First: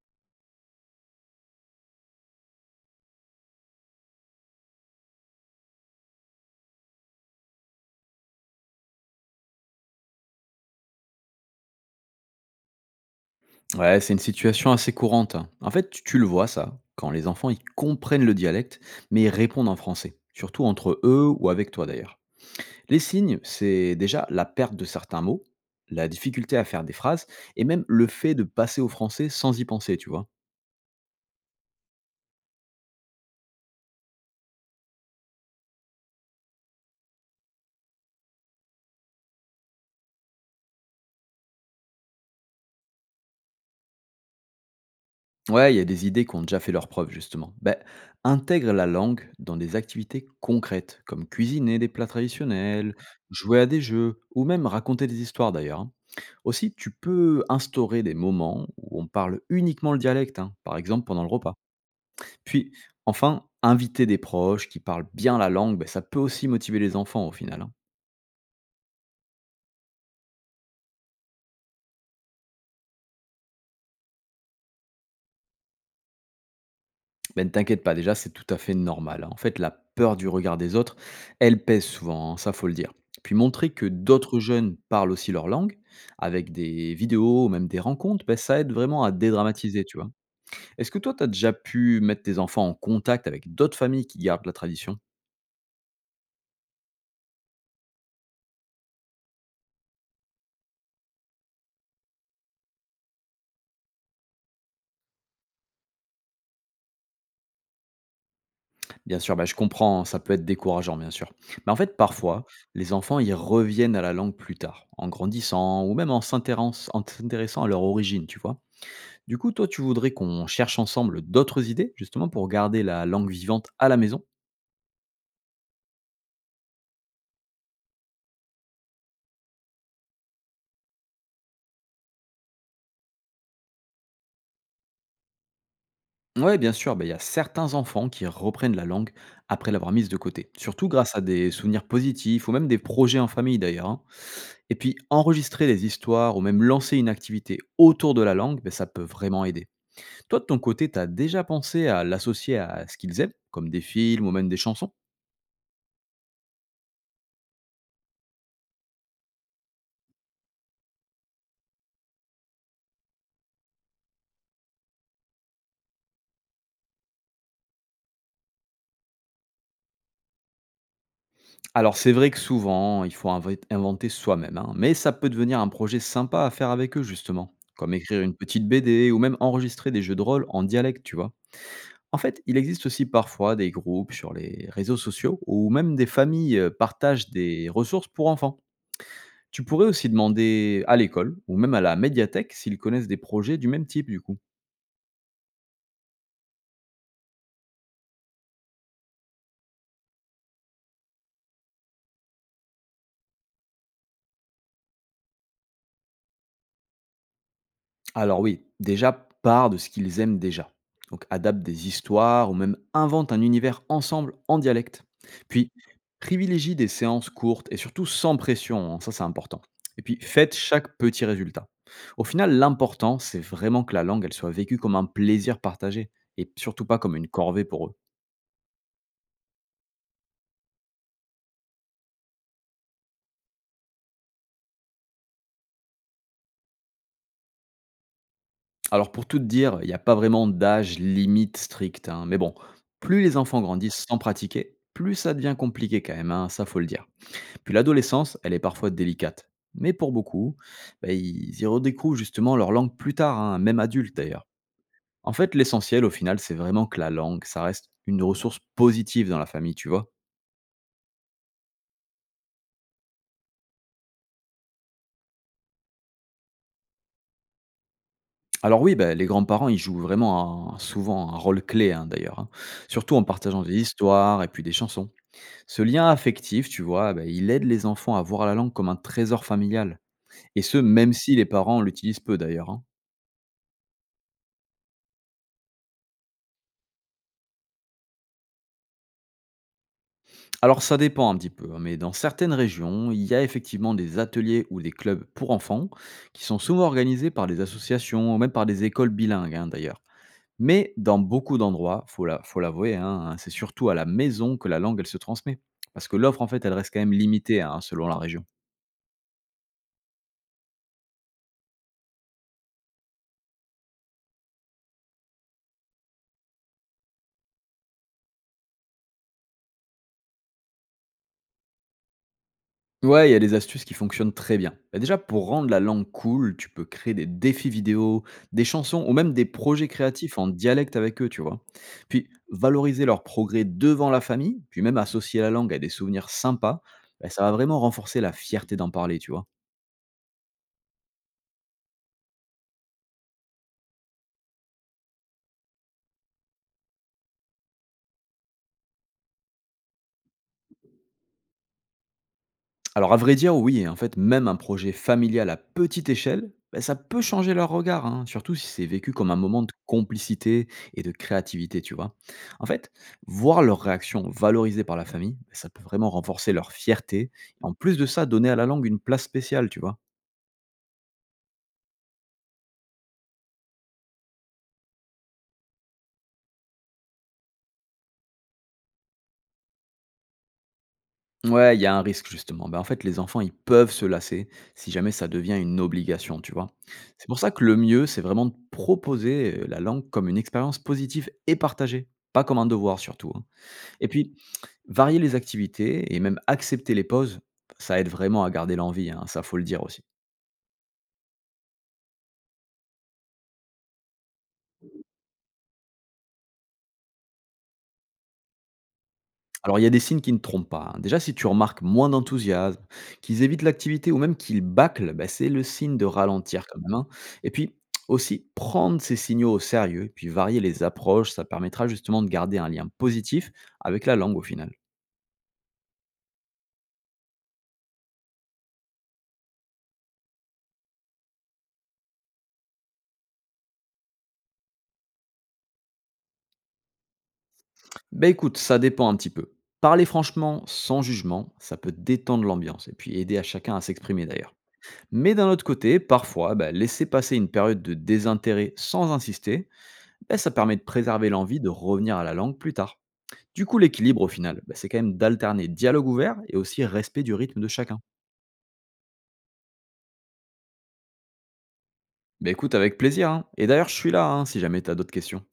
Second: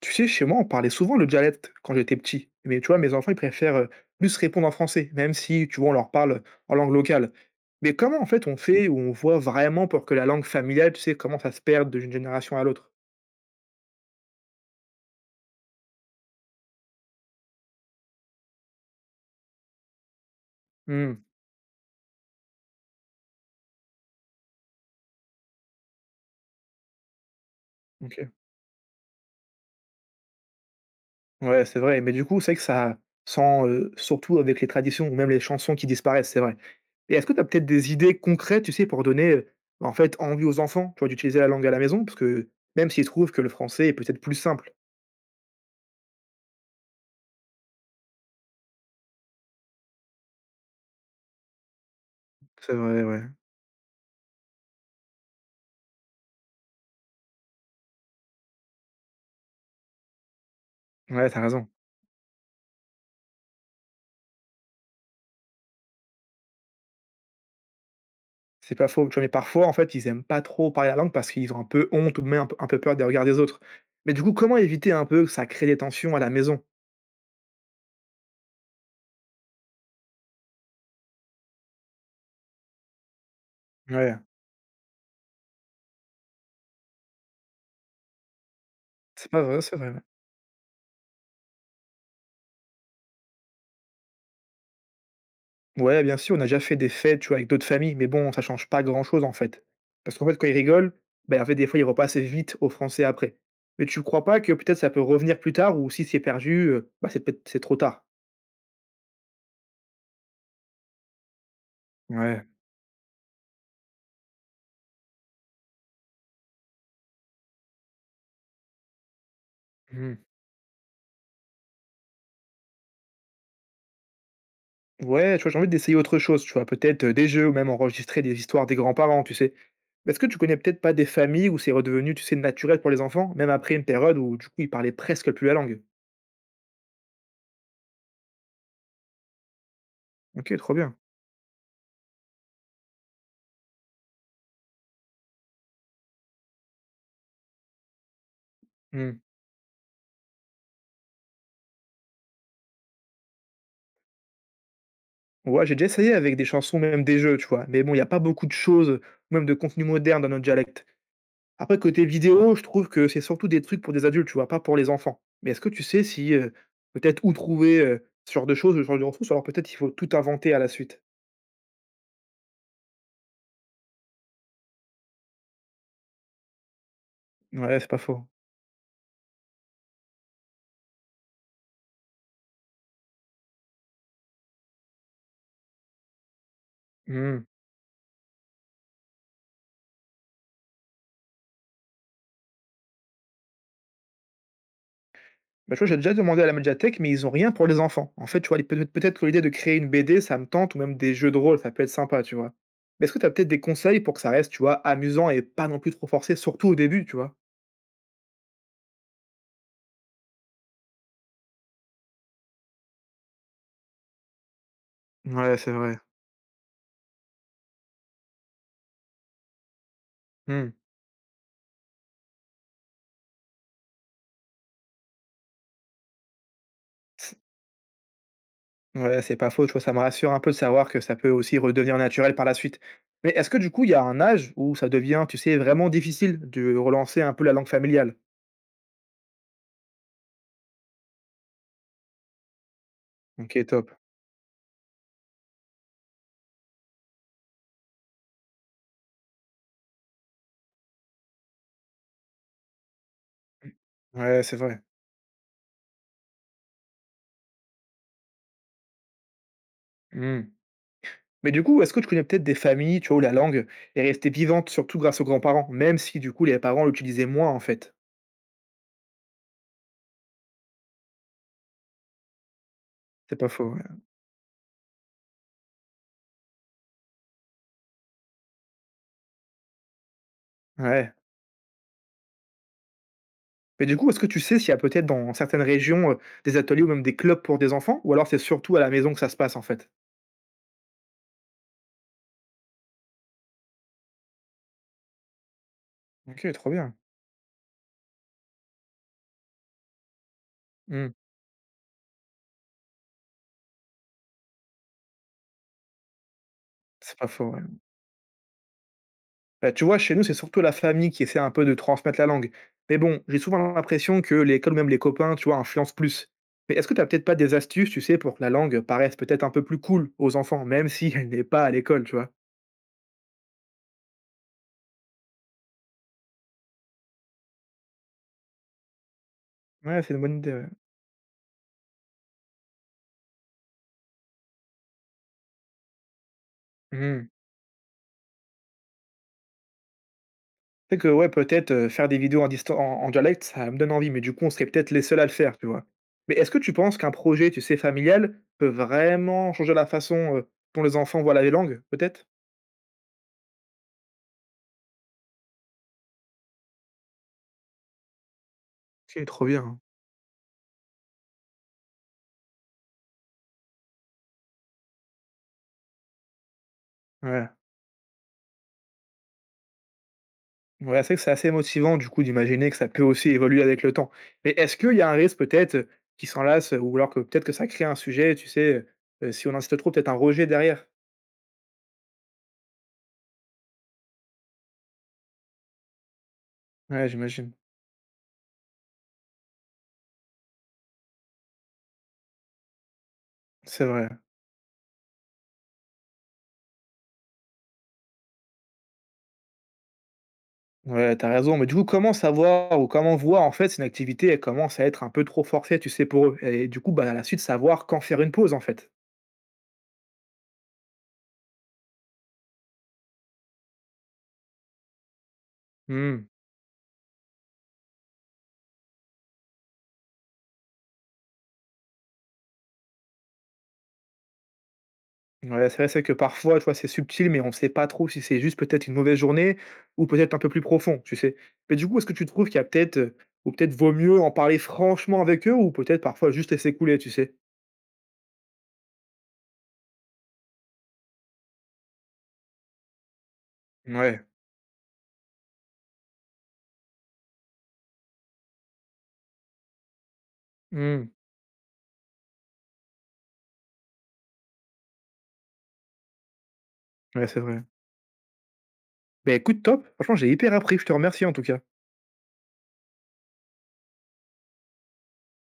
Tu sais, chez moi, on parlait souvent le dialecte quand j'étais petit. Mais tu vois, mes enfants, ils préfèrent plus répondre en français, même si, tu vois, on leur parle en langue locale. Mais comment, en fait, on fait ou on voit vraiment pour que la langue familiale, tu sais, comment ça se perde d'une génération à l'autre. Ouais, c'est une situation assez courante, hein. En fait, tu le vois ça, quand les enfants ils comprennent le dialecte, mais ils répondent en français, surtout entre Hmm, eux ou avec toi d'ailleurs. Les signes, c'est déjà la perte de certains mots, la difficulté à faire des phrases, et même le ok. fait de passer au français sans y penser, tu vois. Ouais, c'est vrai. Mais du coup, c'est vrai que ça sent surtout avec les traditions ou même les chansons qui disparaissent, c'est vrai. Et est-ce que tu as peut-être des idées concrètes, tu sais, pour donner en fait envie aux enfants, tu vois, d'utiliser la langue à la maison. Parce que même s'ils trouvent que le français est peut-être plus simple. Ouais, il y a des idées qui ont déjà fait leur preuve, justement. Ben, intègre la langue dans des activités concrètes, comme cuisiner des plats C'est traditionnels, vrai, ouais. jouer à des jeux, ou même raconter des histoires d'ailleurs, hein. Aussi, tu peux instaurer des moments où on parle uniquement le dialecte, hein, par exemple pendant Ouais, le t'as repas. raison. Puis, enfin, inviter des proches qui parlent bien la langue, ben, ça peut aussi motiver les enfants au final, hein. C'est pas faux, tu vois? Mais parfois, en fait, ils aiment pas trop parler la langue parce qu'ils ont un peu honte ou même un peu peur des regards des autres. Mais du coup, comment éviter un peu que ça crée des tensions à la maison? Ben, ne t'inquiète pas, déjà, c'est tout à fait normal, hein. En fait, la peur du regard des autres, elle pèse souvent, hein, ça faut le dire. Puis montrer que Ouais, d'autres jeunes parlent aussi leur langue, avec des vidéos ou même des rencontres, ben, ça aide vraiment à c'est pas vrai, c'est dédramatiser, vrai, tu ouais. vois. Est-ce que toi, tu as déjà pu mettre tes enfants en contact avec d'autres familles qui gardent la tradition? Ouais, bien sûr, on a déjà fait des fêtes, tu vois, avec d'autres familles, mais bon, ça change pas grand-chose, en fait. Parce qu'en fait, quand ils rigolent, ben, en fait, des fois, ils repassent vite au français après. Mais tu crois pas que peut-être ça peut revenir plus tard ou si c'est perdu, bah, c'est peut-être c'est trop tard? Bien sûr, bah, je comprends, ça peut être décourageant, bien sûr. Mais en fait, Ouais. parfois, les enfants y reviennent à la langue plus tard, en grandissant ou même en s'intéressant à leur origine, tu vois. Du coup, toi, tu voudrais Mmh. qu'on cherche ensemble d'autres idées, justement, pour garder la langue vivante à la maison? Ouais, tu vois, j'ai envie d'essayer autre chose, tu vois, peut-être, des jeux ou même enregistrer des histoires des grands-parents, tu sais? Est-ce que tu connais peut-être pas des familles où c'est redevenu, tu sais, naturel pour les enfants, même après une période où, du coup, ils parlaient presque plus la langue? Ouais, bien sûr, bah, il y a certains enfants qui reprennent la langue après l'avoir mise de côté, OK, trop surtout bien. grâce à des souvenirs positifs ou même des projets en famille d'ailleurs, hein. Et puis, enregistrer des histoires ou même lancer une activité autour de la langue, bah, ça peut Mmh. vraiment aider. Toi, de ton côté, tu as déjà pensé à l'associer à ce qu'ils aiment, comme des films ou même des chansons? Ouais, j'ai déjà essayé avec des chansons, même des jeux, tu vois? Mais bon, il y a pas beaucoup de choses, même de contenu moderne dans notre dialecte. Après, côté vidéo, je trouve que c'est surtout des trucs pour des adultes, tu vois, pas pour les enfants. Mais est-ce que tu sais si, peut-être où trouver, ce genre de choses, ce genre de ressources? Alors peut-être il faut tout inventer à la suite? Alors, c'est vrai que souvent, il faut inventer soi-même, hein, mais ça peut devenir un projet sympa à faire avec eux, justement, Ouais, c'est comme pas écrire faux. une petite BD ou même enregistrer des jeux de rôle en dialecte, tu vois. En fait, il existe aussi parfois des groupes sur les réseaux sociaux où même des familles partagent Mmh. des ressources pour enfants. Tu pourrais aussi demander à l'école ou même à la médiathèque s'ils connaissent des projets du même type, du coup. Bah, tu vois, j'ai déjà demandé à la médiathèque, mais ils ont rien pour les enfants. En fait, tu vois, peut-être que l'idée de créer une BD, ça me tente, ou même des jeux de rôle, ça peut être sympa, tu vois. Mais est-ce que tu as peut-être des conseils pour que ça reste, tu vois, amusant et pas non plus trop forcé, surtout au début, tu vois? Alors oui, déjà, part de ce qu'ils aiment déjà. Donc adapte des histoires ou même invente un univers ensemble en dialecte. Ouais, c'est Puis vrai. privilégie des séances courtes et surtout sans pression, hein, ça c'est important. Et puis faites Hmm. chaque petit résultat. Au final, l'important, c'est vraiment que la langue, elle soit vécue comme un plaisir partagé et surtout pas comme une C- corvée pour eux. Ouais, c'est pas faux, tu vois, ça me rassure un peu de savoir que ça peut aussi redevenir naturel par la suite. Mais est-ce que du coup, il y a un âge où ça devient, tu sais, vraiment difficile de relancer un peu la langue familiale? Alors pour tout te dire, il n'y a pas vraiment d'âge limite strict, hein, mais bon, plus les enfants Ok, top. grandissent sans pratiquer, plus ça devient compliqué quand même, hein, ça faut le dire. Puis l'adolescence, elle est parfois délicate. Mais pour beaucoup, bah, ils y redécouvrent justement leur langue plus tard, hein, même adulte Ouais, d'ailleurs. c'est vrai. En fait, l'essentiel au final, c'est vraiment que la langue, ça reste une ressource positive dans la famille, tu vois. Hmm. Mais du coup, est-ce que tu connais peut-être des familles, tu vois, où la langue est restée vivante, surtout grâce aux grands-parents, même si du coup les parents l'utilisaient moins en fait? Alors oui, bah, les grands-parents, ils jouent vraiment souvent un rôle clé, hein, d'ailleurs, hein. Surtout en C'est pas partageant faux, des ouais. histoires et puis des chansons. Ce lien affectif, tu vois, bah, il aide les enfants à voir la langue comme un trésor familial. Et ce, Ouais. même si les parents l'utilisent peu d'ailleurs, hein. Mais du coup, est-ce que tu sais s'il y a peut-être dans certaines régions, des ateliers ou même des clubs pour des enfants? Ou alors c'est surtout à la maison que ça se passe en fait? Alors ça dépend un petit peu, hein, mais dans certaines régions, il y a effectivement des ateliers ou des clubs pour enfants qui OK, sont trop souvent bien. organisés par des associations ou même par des écoles bilingues, hein, d'ailleurs. Mais Mmh. dans beaucoup d'endroits, faut l'avouer, hein, hein, c'est surtout à la maison que la langue elle se transmet. Parce que l'offre en fait elle reste quand même C'est pas faux, limitée, ouais. hein, selon la région. Bah, tu vois, chez nous, c'est surtout la famille qui essaie un peu de transmettre la langue. Mais bon, j'ai souvent l'impression que l'école ou même les copains, tu vois, influencent plus. Mais est-ce que tu as peut-être pas des astuces, tu sais, pour que la langue paraisse peut-être un peu plus cool aux enfants, même si elle n'est pas à l'école, tu vois? Ouais, il y a des astuces qui fonctionnent très bien. Bah, déjà, pour rendre la langue cool, tu peux créer des défis vidéo, des chansons ou même des projets Ouais, c'est une créatifs bonne en idée, ouais. dialecte avec eux, tu vois. Puis, valoriser leur progrès devant la famille, puis même associer la langue à des souvenirs sympas, Mmh. bah, ça va vraiment renforcer la fierté d'en parler, tu vois. C'est que ouais, peut-être, faire des vidéos en dialecte, ça me donne envie, mais du coup, on serait peut-être les seuls à le faire, tu vois? Mais est-ce que tu penses qu'un projet, tu sais, familial, peut vraiment changer la façon, dont les enfants voient la langue, peut-être? Alors à vrai dire, oui, en fait, même un projet familial à petite échelle, bah, ça peut changer leur regard, hein, surtout si c'est vécu C'est comme un trop moment de bien. complicité et de créativité, tu vois. En fait, voir leur réaction valorisée par la famille, bah, ça peut vraiment renforcer leur fierté. Ouais. En plus de ça, donner à la langue une place spéciale, tu vois. Ouais, c'est vrai que c'est assez motivant, du coup, d'imaginer que ça peut aussi évoluer avec le temps. Mais est-ce qu'il y a un risque, peut-être, qu'ils s'en lassent, ou alors que peut-être que ça crée un sujet, tu sais, si on insiste trop, peut-être un rejet derrière? Ouais, il y a un risque justement. Ben en fait, les enfants, ils peuvent se lasser si jamais ça devient une obligation, tu vois. Ouais, C'est pour j'imagine. ça que le mieux, c'est vraiment de proposer la langue comme une expérience positive et partagée, pas comme un devoir surtout, hein. C'est Et vrai. puis, varier les activités et même accepter les pauses, ça aide vraiment à garder l'envie, hein, ça faut le dire aussi. Ouais, t'as raison, mais du coup, comment savoir ou comment voir en fait si une activité elle commence à être un peu trop forcée, tu sais, pour eux? Et du coup, bah, à la suite, savoir quand faire une pause en fait. Alors il y a des signes qui ne trompent pas, hein. Déjà, si tu remarques moins d'enthousiasme, qu'ils évitent l'activité ou même qu'ils bâclent, bah, c'est le signe de Mmh. ralentir quand même, hein. Et puis aussi, prendre ces signaux au sérieux, et puis varier les approches, ça permettra justement de garder un lien positif avec la langue au final. Ouais, c'est vrai, c'est que parfois, tu vois, c'est subtil, mais on ne sait pas trop si c'est juste peut-être une mauvaise journée ou peut-être un peu plus profond, tu sais. Mais du coup, est-ce que tu trouves qu'il y a peut-être, ou peut-être vaut mieux en parler franchement avec eux ou peut-être parfois juste laisser couler, tu sais? Bah écoute, ça dépend un petit peu. Parler franchement, sans jugement, ça peut détendre l'ambiance et puis aider à chacun à Ouais. s'exprimer d'ailleurs. Mais d'un autre côté, parfois, bah, laisser passer une période de désintérêt sans insister, bah, ça permet de Mmh. préserver l'envie de revenir à la langue plus tard. Du coup, l'équilibre au final, bah, c'est quand même d'alterner dialogue ouvert et aussi respect Ouais, du c'est rythme vrai. de chacun. Bah écoute, top. Franchement, j'ai hyper appris. Je te remercie en tout cas. Bah écoute, avec plaisir, hein. Et d'ailleurs, je suis là, hein, si jamais tu as d'autres questions.